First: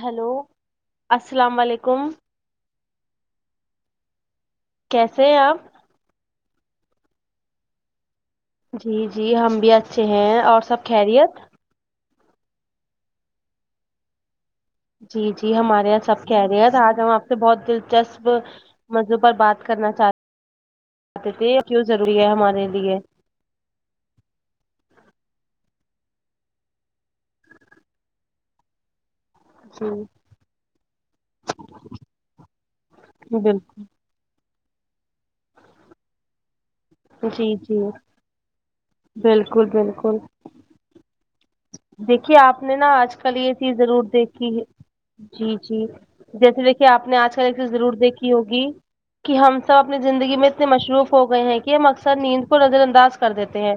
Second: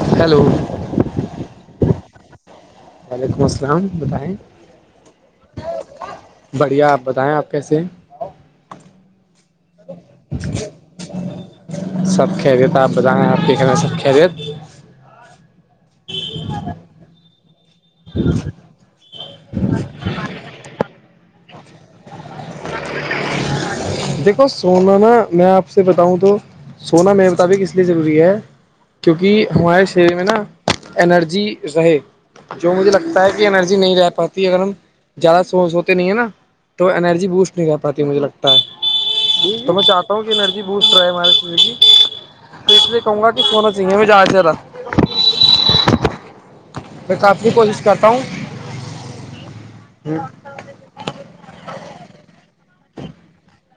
hello السلام علیکم وعلیکم السلام بتائیں کیسے ہیں آپ بڑھیا آپ بتائیں آپ کیسے جی جی ہم بھی اچھے ہیں اور سب خیریت سب کہ خریت آپ بتائیں آپ کے گھر میں سب خیریت جی جی ہمارے یہاں سب خیریت آج ہم آپ سے بہت دلچسپ مزوں پر بات کرنا چاہتے تھے کیوں ضروری ہے ہمارے لیے دیکھو سونا نا میں آپ سے بتاؤں تو سونا میرے مطابق اس لیے ضروری ہے کیونکہ ہمارے جی شریر میں نا انرجی رہے جو مجھے لگتا ہے کہ انرجی بالکل نہیں رہ پاتی اگر ہم زیادہ سوسوتے نہیں ہے نا تو انرجی جی بوسٹ نہیں کر جی پاتی مجھے لگتا ہے بالکل تو میں چاہتا بالکل ہوں کہ انرجی بوسٹ رہے ہمارے شریر کی دیکھیے آپ تو نے نا اس لیے آج کہوں گا کل کہ یہ سونا چیز چاہیے ضرور ہمیں زیادہ سے زیادہ دیکھی ہے جی جی جیسے دیک آپ میں نے آج کل کافی ایک چیز کوشش ضرور کرتا دیکھی ہوں ہوگی کہ ہم سب اپنی زندگی میں سے مصروف ہو گئے ہیں کہ ہم اکثر نیند کو نظر انداز کر دیتے ہیں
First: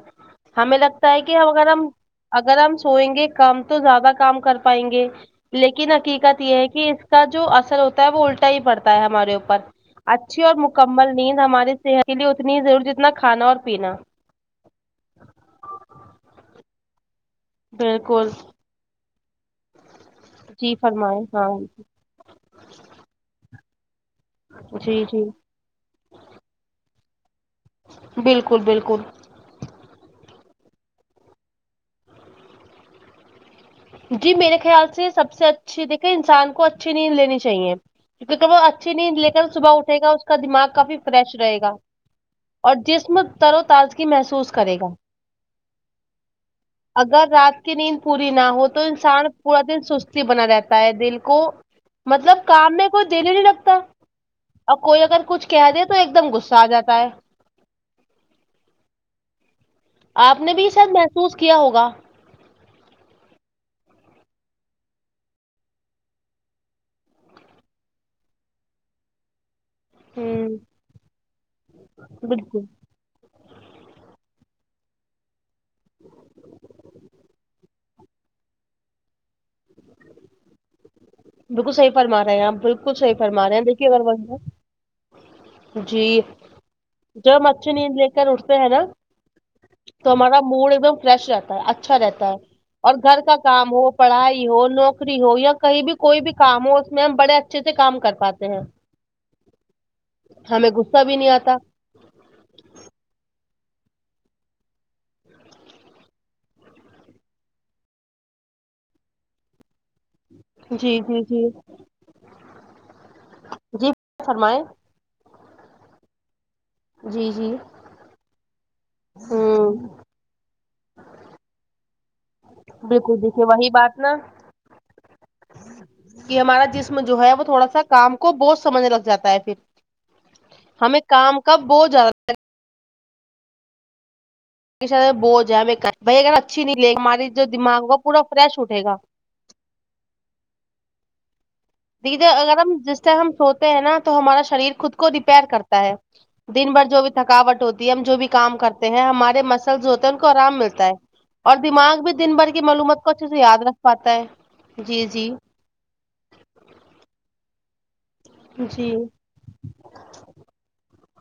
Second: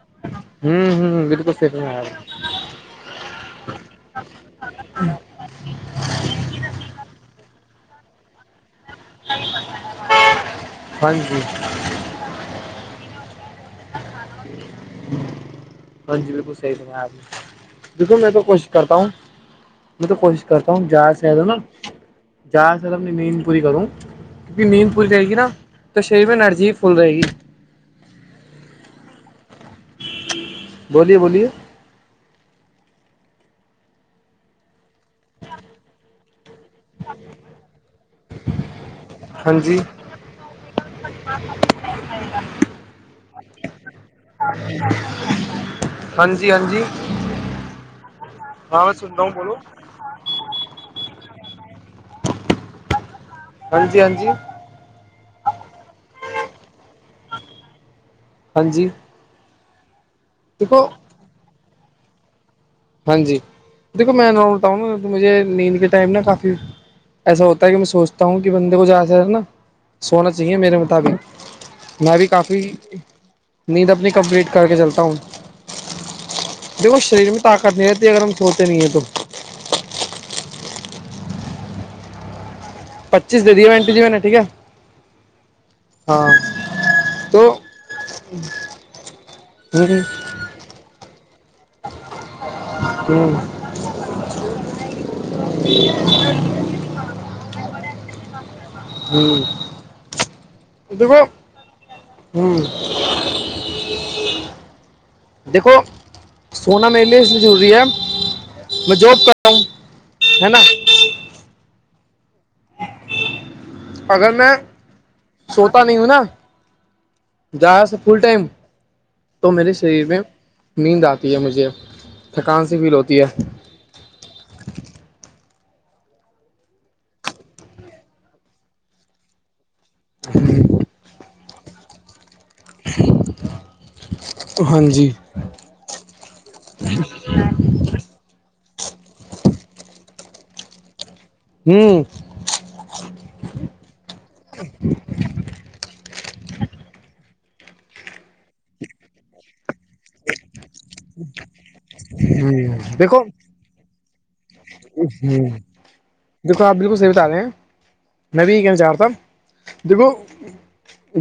ہمیں ہوں لگتا ہے ہوں کہ ہم بالکل اگر صحیح ہم فرمایا آپ نے اگر ہم سوئیں گے کم تو زیادہ کام کر پائیں گے لیکن حقیقت یہ ہے کہ اس کا جو اثر ہوتا ہے وہ الٹا ہی پڑتا ہے ہمارے اوپر اچھی اور ہاں مکمل نیند جی ہماری صحت چیزے اتنی ہی ضروری جتنا کھانا اور پینا ہاں جی بالکل صحیح فرمایا آپ نئے دیکھیے بالکل میں تو کوشش کرتا ہوں میں تو کوشش کرتا جی ہوں جہاں فرمائیں سے اتا ہاں ہونا جہاں سے میں اپنی نیند پوری کروں کیونکہ نیند جی پوری جی رہائے گی نا تو ہاں تو شریر میں انرجی بی فل رہے گی بالکل بالکل بولیے بولیے جی میرے خیال سے سب سے اچھی دیکھے انسان کو اچھی نیند لینی چاہیے کیونکہ وہ اچھی نہیں لے کر ہاں صبح جی اٹھے گا اس کا دماغ کافی فریش رہے گا اور جسم تر و تازگی محسوس کرے گا ہاں جی ہاں جی اگر رات کی نیند پوری نہ ہو تو ہاں میں سن رہا ہوں انسان بولو پورا دن سستی بنا رہتا ہے دن کو مطلب کام میں کوئی دل ہی نہیں رگتا ہیں ہاں جی ہاں جی اور کوئی اگر کچھ کہہ دے تو ایک دم غصہ آ جاتا ہے ہاں جی [unintelligible] آپ نے بھی دیکھو شاید محسوس کیا ہوگا ہاں جی دیکھو میں جب وہاں ہوتا ہوں نا مجھے نیند کے ٹائم نا کافی ایسا ہوتا ہے کہ میں سوچتا ہوں کہ بندے کو زیادہ س زیادہ نہ سونا ہوں چاہیے میرے مطابق میں بھی بالکل کافی نیند اپنی کمپلیٹ کر کے چلتا ہوں دیکھو شریر میں نہیںرے اگر ہم سوتے نہیںے تو بالکل صحی فرما رہے ہیں آپ بالکل صحی پچیس فرما دے رہے ہیں دیے میں دیکھیے جی اگر میں نے ٹھیک ہے جی ہاں جب ہم تو اچھی نیند لے کر اٹھتے ہیں نا تو جیسے ہ تو ہمارا موڈ ایک دم فریش رہتا ہے اچھا رہتا ہے اور گھر کا کام ہو پڑھائی لکھائی بزنس ہو نوکری ہو یا کہیں بھی کوئی بھی کام ہو اس میں ہم بڑے اچھے سے کام کر پاتے ہیں ہ ٹھیک ہے ہمیں غصہ بھی نہیں آتا ہوں دیکھو [unintelligible] سونا میرے لیے اس لیے ضروری ہے میں جاب کر رہا ہوں ہے نا جی جی جی جی [unintelligible] اگر میں سوتا نہیں ہوں نا جی جی تو جیسے فل ٹائم تو ہوں میرے شریر میں نیند آتی ہے مجھے تھکان سی بی فیل ہوتی ہے نہ [unintelligible] کہ ہمارا جسم جو ہے وہ تھوڑا سا کام کو بہت سمجھ لگ جاتا ہے پھر ہمیں کام کاب بہت زیادہ [inaudible] ہاں جی بوج ہے بھائی اگر اچھی نہیں لےی ہماری جو دماغ ہو وہ پورا فریش اٹے گا ہوں دیکے اگر ہم جس ٹائم ہم سوتے ہیں نا تو ہمارا شریر خود کو ریپیئر کرتا ہے دن بھر جو بھی تھکاوٹ ہوتی ہے ہم جو بھی کام کرتے ہیں ہمارے مسلز مسلز کو آرام ملتا ہے اور دماغ بھی دن بھر کی معلومات کو اچھے سے یاد رکھ پاتا ہے جی جی ہ دیکھو آپ بالکل صحیح بتا رہے ہیں میں بھی ابھی کہیں جا جی رہا تھا دیکھو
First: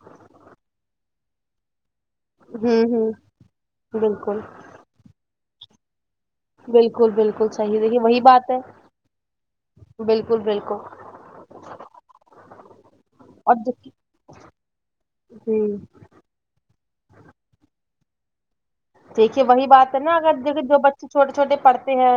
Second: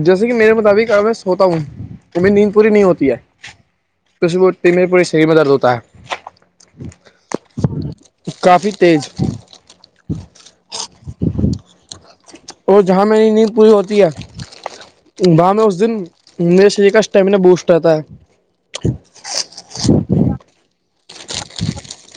جیسے کہ میرے مطابق اگر میں سوتا ہوں وہ میری نیند پوری نہیں ہوں ہوتی ہوں ہے تو اس بالکل ب میرے پورے شریر میں درد ہوتا ہے بالکل بالکل صحیح دیکھیے وہی بات ہے کافی تیز بالکل بالکل اور جہاں میری نیند اور پوری ج ہوتی ہے وہاں میں ہوں اس دن [unintelligible] میرے شریر کا اسٹیمیننا بوسٹ رہتا ہے دیکھیے وہی بات ہے نا اگر دیکھے جو بچے چھوٹے چھوٹے پڑھتے ہیں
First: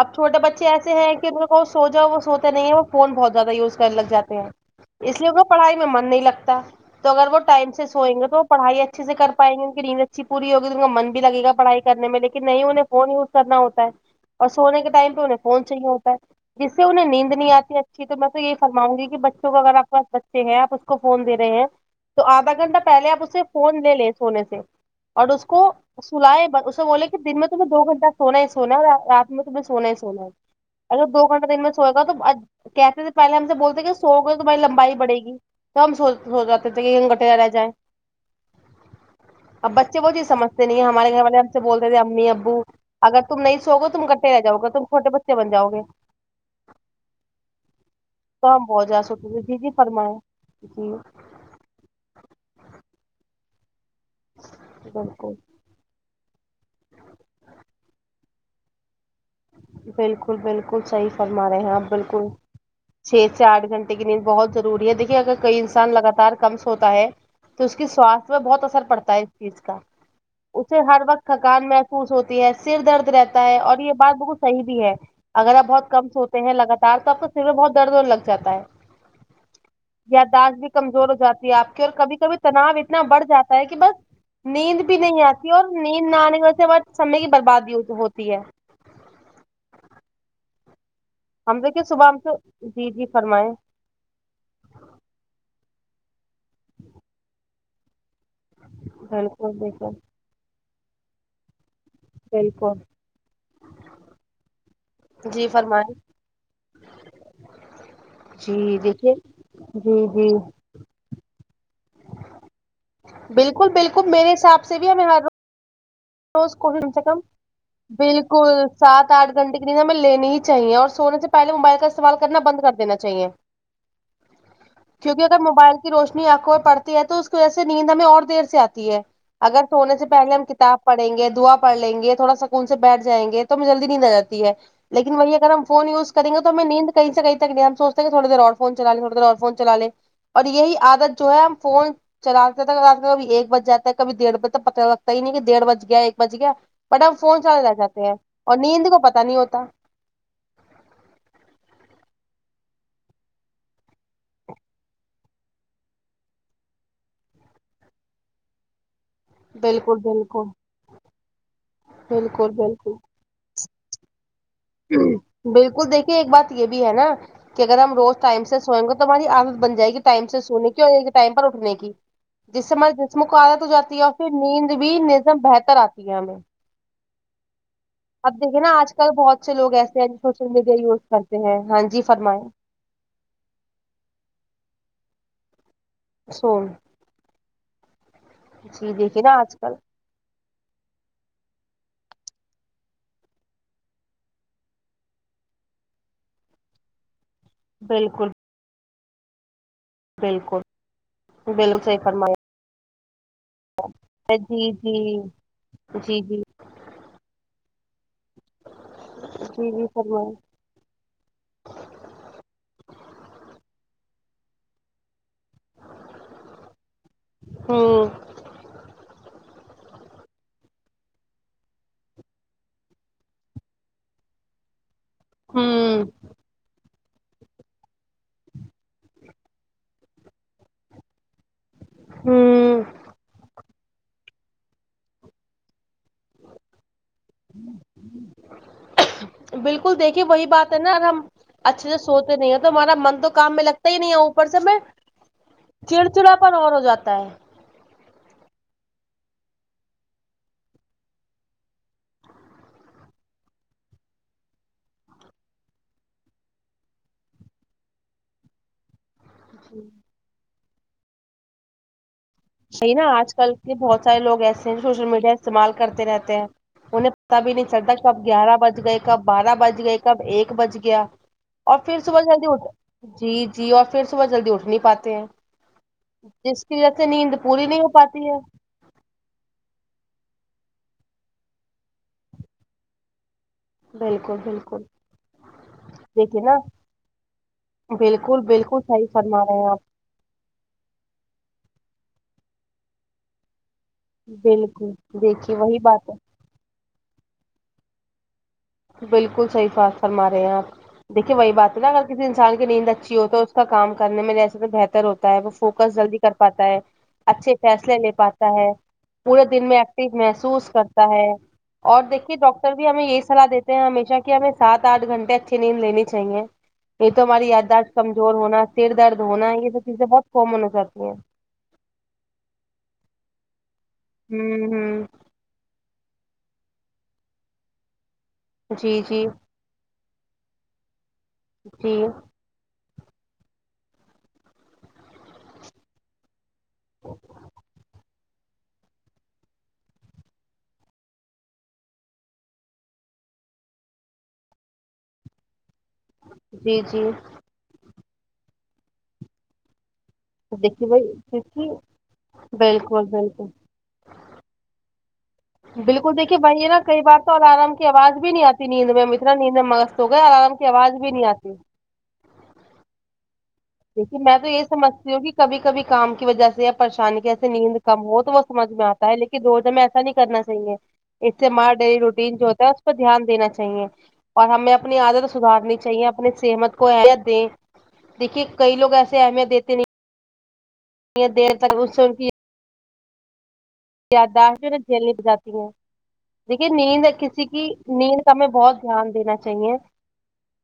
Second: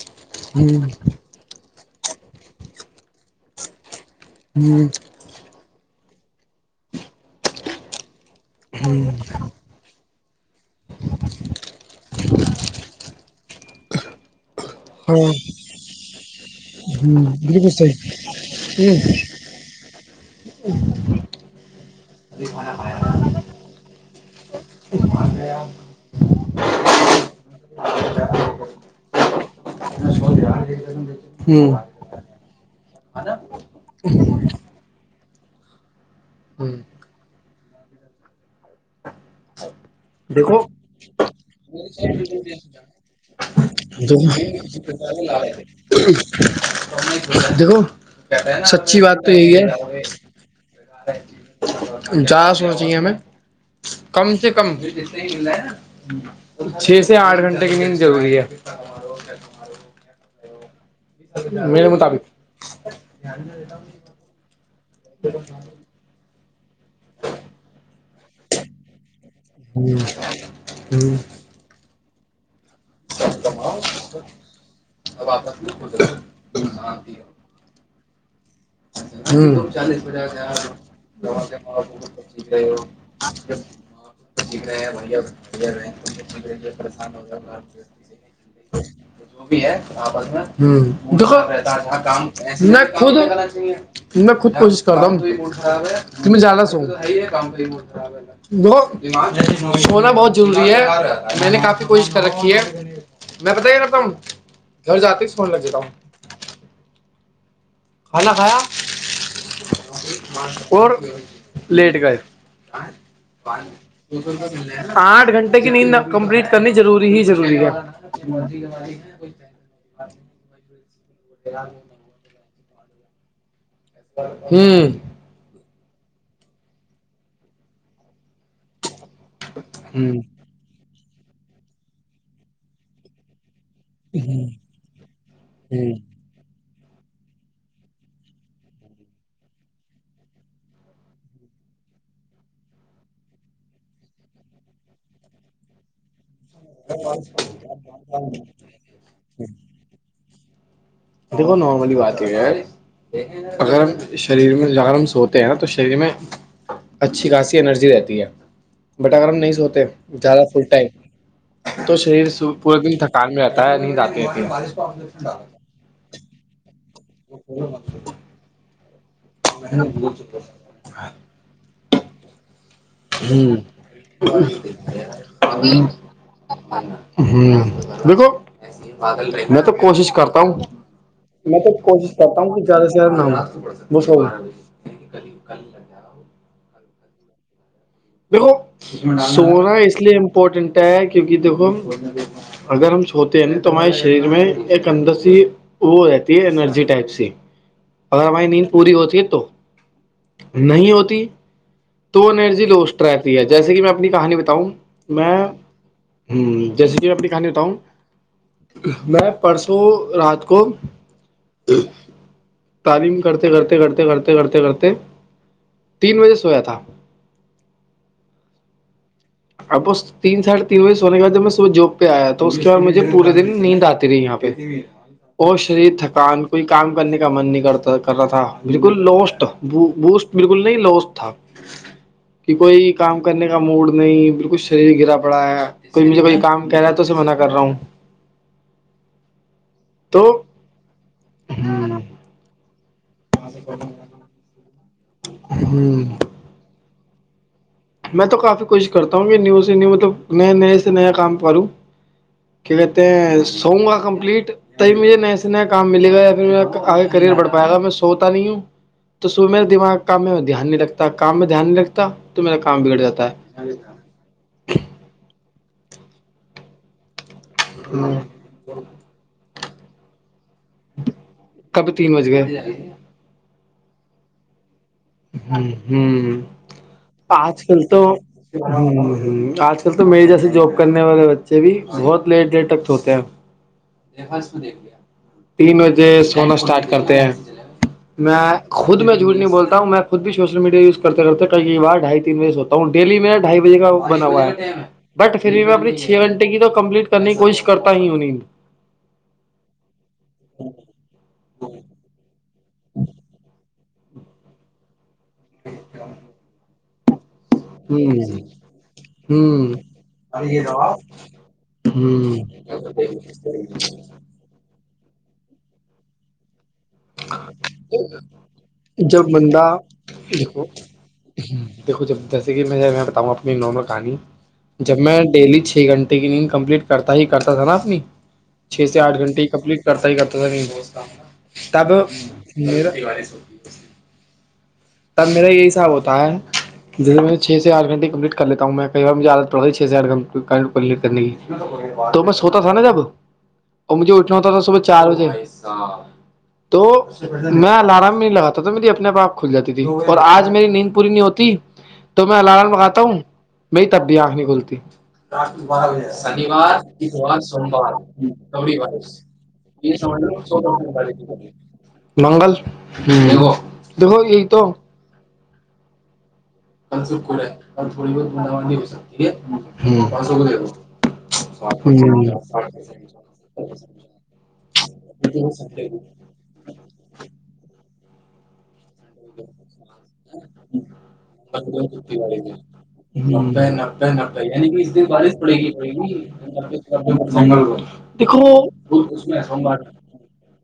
اب چھٹے بچے ایسے ہیں کہ ان سو جا وہ سوتے نہیں ہے وہ فون بہت زیادہ یوز کرنے لگ جاتے ہیں ہ [unintelligible] اس لیے ان کو پڑھائی میں من نہیں لگتا تو اگر وہ ٹائم سے سوئیں گے تو [unintelligible] پڑھائی اچھے سے کر پائیں گے ان کی نیند اچھی پوری ہوگی تو ان کا من بھی لگے گا پڑھائی کرنے میں لیکن نہیں فون یوز [unintelligible] پڑھائی کرنا ہوتا ہے اور سونے کے ٹائم پہ ہاں انہیں فون چاہیے ہوتا ہے [unintelligible] جس سے انہیں نیند نہیں بالکل آتی اچھی صحیح تو میں تو یہی فرماں گی کہ بچے تو اگر آپ کی پس بچے ہیں آپ اس کو فون دے رہے ہیں تو [unintelligible] تو آدھا گھنٹہ پہلے آپ اسے فون لے لیں سونے سے اور اس کو [unintelligible] ج [unintelligible] سلائے اسے بولے کہ دن میں تمہیں دو گھنٹہ سونا ہی سونا ہے اور رات میں تمہیں سونا ہی سونا ہے اگر دو گھنٹہ دن میں سوئے گا تو کیسے پہلے ہم سے بولتے کہ سو گئے تو بھائی لمبائی بڑے گی ک ہم سو سو رہاتے تھے کہ گٹر رہ جائے اب بچے وہ جی دیکھو سجھتے نہیں ہمارے گھر والے ہم سے بولتے تھے امی ابو اگر تم نہیں سو گئے اچھے سے تو تم رہ جاؤ گا تم چھوٹے بچے دیکھو بن جاؤ گے [unintelligible] دیکھو تو ہم بہت سچی زیادہ بات تو سوتے تھے یہی جی ہے جی کہ فرمائیں جی [unintelligible] جہاں سوچنا چاہیے ہمیں [unintelligible] کم سے کم بالکل چھ سے آٹھ گھنٹے کی نیند ضروری ہے ٹھیک ہے [unintelligible] بالکل بالکل صحیح فرما رہے ہیں آپ میرے بالکل مطابق چھ سے آھ گھنٹے کی نیند بہت ضروری ہے دیکھیے اگر کوئی انسان لگاتار کم س ہوتا ہے تو تو اس کی سواستھ پی بہت اثر پڑتا ہے اس چیز کا اسے ہر وقت تھکان محسوس ہوتی ہے سر درد رہتا ہے اور یہ [unintelligible] بات بالکل صحی بھی ہے اگر آپ بہت کم سوتے ہیں لگاتار تو آپ کہ سر میں بہت درد ہونے لگ جاتا ہے [unintelligible] میں یاداشت بھی کمزور ہو جاتی ہے آپ کی اور کبھی کبھی تناؤ اتنا بڑھ جاتا ہے کہ بس نیند بھی نہیں آتی اور نیند نہ آنے کی وجہ سے سم کی بربادی ہو جاتی ہے [unintelligible] وہ بھی ہے آپس میں [unintelligible] دیکھو ہم دیکھیے صبح ہم سے میں جی جی خود فرمائیں [unintelligible] میں خود کوشش کرتا ہوں جی میں زیادہ سو جاتا بالکل ہوں بالکل سونا بہت ضروری ہے میں نے کافی کوشش کر رکھی ہے بالکل [unintelligible] میں بتا کے رکھتا ہوں گھر جاتے ہی جی سونے لگ جاتا ہوں فرمائیں کھانا [unintelligible] جی کھایا دیکھیے جی جی اور پھر لیٹ گئے [unintelligible] بالکل بالکل میرے حساب سے بھی ہمیں ہر آٹھ گھنٹے کی نیند [unintelligible] نیند کمپلیٹ روز کرنی کوشش کم سے ضری کم ہی ضروری ہے بالکل سات آٹھ [unintelligible] گھنٹے نیند ہمیں لینی ہی چاہیے اور سونے سے پہلے موبائل کا استعمال کرنا بند کر دینا چاہیے [unintelligible] جی [unintelligible] کیونکہ اگر موبائل کی روشنی آنکھوں میں پڑتی ہے تو اس کی وجہ سے نیند ہمیں اور دیر سے آتی ہے اگر سونے سے ہوں پہلے ہم کتاب پڑھیں گے دعا پڑھ لیں گے تھوڑا سکون سے بیٹھ جائیں گے تو جلدی ند آ جاتی ہے لیکن وہی اگر ہم فون ہوں یوز کرے کریں گے تو ہمیں نیند کہیں سے کہئی تک نہیں اتی ہم سچتے ہے تھوڑی دیر اور تھوڑی دیر اور تھوڑی دیر اور فون چلا لے اور یہی عادت جو ہے ہم فون چلاتے چلتے کبھی ایک بج جاتا ہے کبھی ڈڑھ بجے ت پتا لگتا ہی نہیں کہ ڈیڑھ بج گیا ایک بج گیا بٹ ہم فون چلے رہ جاتے ہیں اور نیند کو پتا نہیں ہوتا دیکھو نارارملی بات ہے اگر ہم شریر میں اگر ہم سوتے ہیں نا تو شریر میں اچھی خاصی انرجی رہتی ہے بٹاگرر ہم نہیں سوتے بالکل زیادہ بالکل فل ٹائم تو شریر بالکل پورے بالکل دن تھک تھکان میں رہتا ہے نیند اتی نہیں ہے بالکل دیکھیے ایک بات یہ بھی ہے نا کہ اگر ہم روز ٹائم سے سوئیں گے تو تہاری عادت بن جائے گی ٹائم سے سونے کی اور ٹائم پر اٹنے کی جس سے ہماریے ہوں مکالت ہو جاتی ہے اور پھر نیند بھی نظم بہتر آتی ہے ہمیں ہوں [inaudible] دیکھو اب دیکھیے نا آج کل بہت سے میں تو لوگ ایسے ہیں کوشش جو کرتا سوشل ہوں میڈیا یوز کرتے ہیں میں تو ہاں جی کوشش کرتا فرمائیں ہوں کہ ٹائم پر سو جاؤں زیادہ سے زیادہ نام کر لا [inaudible] سو یہ [inaudible] دیکھو جی دیکھیے نا آج سونا کل اس لیے امپورٹنٹ ہے کیونکہ دیکھو اگر ہم سھوتے ہیں نا تو ہمارے شریر میں ایک انرجی سی وہ رہتی ہے انرجی ٹائپ س اگر بالکل ہماری نیند پوری ہوتی ہے تو بالکل نہیں ہوتی بالکل صحیح تو فرمایا ارجی لو اسٹرائپ جیسے کہ میں اپنی کہانی بتاؤں جی جی میں جی جی جیسے کہ میں اپنی کہانی بتاؤں میں جی پرسوں جی فرمائیں رات کو جب تعلیم کرتے کرتے کرتے کرتے کرتے کرتے میں تین بجے سویا تھا ہوں [inaudible] اب اس تین ساڑے تین بجے سونے بعد جب میں صبح جب پہ آیا تو اس کے بع مجھے پورے دن نیند آتی رہی یہاں پہ اور شریر ہوں تھکان کوئی کام کچھ کرنے کا من نہیں کر رہا تھا بالکل لوسٹ بوسٹ بالکل نہیں لوسٹ تھا کہ ہوں کوئی کام کرنے کا موڈ نہیں بالکل شریر گرا پڑا ہے کوئی مجھے کوئی کام کہہ رہا ہے تو اسے میںن نہ کر رہا ہوں بالکل دیکھیے تو وہی بات ہے نا اگر ہم اچھے سے سوتے نہیں ہیں تو ہمارا من تو کام میں لگتا ہی نہیں ہے اوپر سے میں ہ چڑچڑا پرن اور ہو جاتا ہے میں تو کافی کوشش کرتا ہوں کہ نیو سے نیو مطلب نئے نئے سے نیا کام کروں کیا کہتے ہیں سوگا کمپلیٹ کہیں سے کہیں مجھے نئے سے نیا کام ملے گا یا پھر م آگے کریئر بھ پائے گا میں سوتا نہیں ہوں تو صبح میرے دماغ کام میں دھیان نہیں رکھتا کام میں دھیان نہیں رکھتا تو میرا کام یہی بگڑ نا جاتا آج کل کے بہت سارے لوگ ایسے ہیں جو سوشل میڈیا استعمال کرتے رہتے ہیں انہیں پتا بھی نہیں چلتا ہے کب گیارہ بج گئے کب بارہ بج گئے کب ایک بج گیا اور کبھی پھر تین صبح بج جلدی گئے اٹھ جی جی اور پھر صبح جلدی اٹھ نہیں پاتے ہ جی جس کی وجہ سے نیند [unintelligible] پاتی ہے ہ ہ آج کل تو جواب کرنے والے بچے بھی بہت لیٹ دٹ تک تو ہوتے ہیں بالکل بالکل تین بجے دیکھیے سونا نا اسٹارٹ کرتے ہیں بالکل میں بالکل خود صحیح میں جھوٹ فرما نہیں رہے ہیں بولتا آپ ہوں میں خود بھی سوشل میڈیا یز کرتے رہتا ہوں کہیں کئی بار ڈھائی تین بجے سوتا ہوں ڈیلی میرا ڈھائی بجے کا بنا ہوا ہے بالکل بٹ پھر دیکھیے بھی میں وہی اپنی بات ہے چھ گھنٹے کی نیند کو کمپلیٹ کرنے کی کوشش کرتا ہی انہیں بالکل صحیح بات فرما رہے ہیں آپ دیکھیے وہی بات ہے نا اگر کسی انسان کی نیند اچھی ہو تو جیسے کام کرنے میں جیسے تو بہتر ہوتا ہے وہ فوکس جلدی کر پاتا ہے اور اچھے فیصلے لے پاتا ہے پورے دن ہوں میں ایکٹیو محسوس کرتا ہے اور دیکھیے ہوں ڈاکٹر بھی ہمیں یہی سلاح دیتے ہیں ہمیشہ کہ ہمیں سات آٹھ گھنٹے اچھیے نیند لینی چاہیے نہیں تو ہماری یاداشت کمزور ہونا سر درد جب ہونا بندہ یہ سب چیزیں بہت کامن دیکھو ہو جاتی ہیں دیکھو جب جیسے کہ میں میں بتاؤں اپنی نارمل کہانی ہوں جب ہوں میں میں ڈیلی چھ گھٹے کی کمپلیٹ کرتا ہی کرتا تھا نا اپنی چھ جی سے آھ جی گھنٹے کی کمپلیٹ میں کرتا ہی کرتا تھا نہیں بہ تھا تب جی م تب میرا یہی حساب ہوتا ہے جیسے میں چھ سے آٹھ گنٹے کمپلیٹ کر لیتا ہوں میں کئی بارجھے آادت پڑ چھز کرنے کی تو میں سوتا تھا نا جب اور مجھے اٹھنا ہوتا تھا صبح چار بجے بھائی صاحب جی تو جی میں الام نہیں لگاتا تھا تو میرا اپنے پاپ کھل جاتا اور آج میری دیکھیے نیند بھائی پوری نہیں ہوتی دیکھیے تو میں لگاتا بالکل ہوں بالکل میری تب بھی نہیں انکھ کھلتی ہے بالکل دیکھیے وہی ہے شنیوار نا کئی بار تو اتوار الارم کی سوموار آواز بھی نہیں آتی روی نیند واہ میں ہم اتنا نیند میں مست ہو گئے الارم کی آواز بھی نہیں آتی منگل ہ دیکھین میں تو یہ سمجھتی ہوں کہ کبھی کبھی کام کی وجہ سے پریشانی کیسے نیند کم ہو تو وہ سمجھ میں آتا ہے لیکن روزم میں ایسا نہیں کرنا چاہیے اس سے ہمارا ڈیلی روٹین جو ہوتا ہے اس پر دھیان دینا چاہیے اور ہمیں اپنی عادت سدھارنی چاہیے اپنے شہد کو اہمیت دیں دیکھیے کئی لوگ ایسے اہمیت دیتے نہیں نہیں بہت دیر تک میں سوئی ہی تھی منڈی ہے یادداشت جو یعنی ہے نا کہ اس دن جھیلنی پڑ بارش پڑے جاتی ہیں گیڑی دیکھیے نیند کسی جنگل کی نیند کا دیکھو ہمیں بہت ب دھیان کھ دینا میں سار چاہیے سار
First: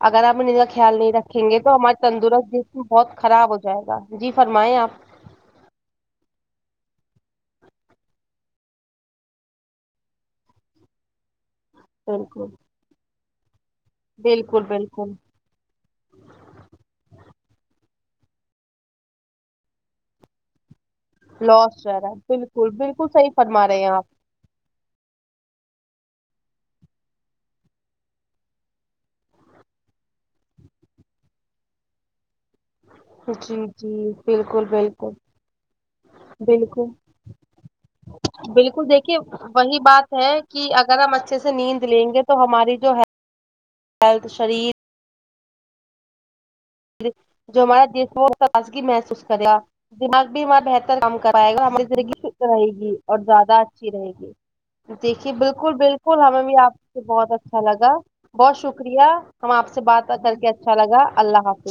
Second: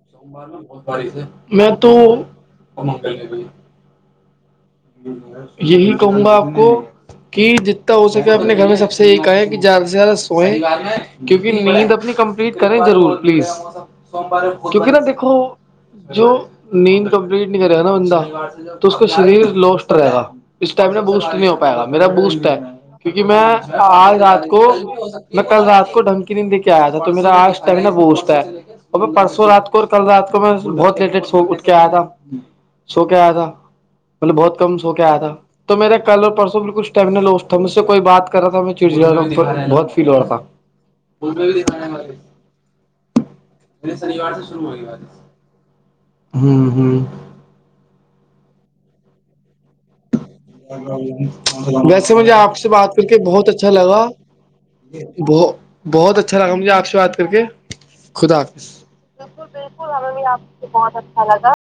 اگر ہم میں ان کا بت خیال نہیں بارش ہے رکھیں گے میں تو ہمارا تندرست جسم بہت خراب ہو جائے گا جی فرمائیں آپ یہی کہوں گا آپ کو کہ جتنا ہو سکے اپنے گھر میں سب سے یہ کہا کہ زیادہ سے زیادہ سوئیں کیونکہ نیند نیند اپنی بالکل کمپلیٹ کریں ضرور پلیز بالکل کیونکہ نہا بالکل دیکھو جو نیند کمپلیٹ نہیں کرے نا بندہ تو اس کا شریر لوسٹ رہے گا اس ٹائم نے بو نہیں ہو پائے گا لوس رہ میرا رہا بوسٹ ہے بالکل بالکل کیونکہ صحیح میں فرما رہے ہیں آپ آج رات کو میں کل رات کو ڈنگ کی نیند دے کے آیا تھا تو میرا آج شریر بوسٹ ہے اور میں پرسوں رات کو اور کل رات کو میں بہت لیٹٹ سو اٹھ کے آیا تھا سو کے آیا تھا ج جی مطلب بہت بالکل کم سو کے بالکل آیا تھا تو میرا کل اور پرسوں بالکل سٹمنا لاسٹ تھا مجھ سے کوئی بات کرا تھا میں بالکل چڑ دیکھیے وہی بہت فیل بات ہو ہے رہا تھا کہ اگر ہم اچھے سے نیند لیں گے تو ہماری جو اے ہیلتھ شنیوار سے شرع شریر ہو گیا ہ ہ جو ہمارا جسم ہے وہ تازگی محسوس کر رہا دماغ بھی ہمارا بہتر کام کر پائے گا ہماری ویسے زندگی مجھے فٹ آپ سے رہے گی بات کر کے اور بہت زیادہ اچھا اچھی لگا رہے گی دیکھیے ب بالکل بہت بالکل اچھا ہمیں لگا بھی مجھے آپ سے بات کر بہت کے اچھا لگا خدا بہت حافظ شکریہ ہمیں آپ سے بات کر کے اچھا لگا اللہ حاظ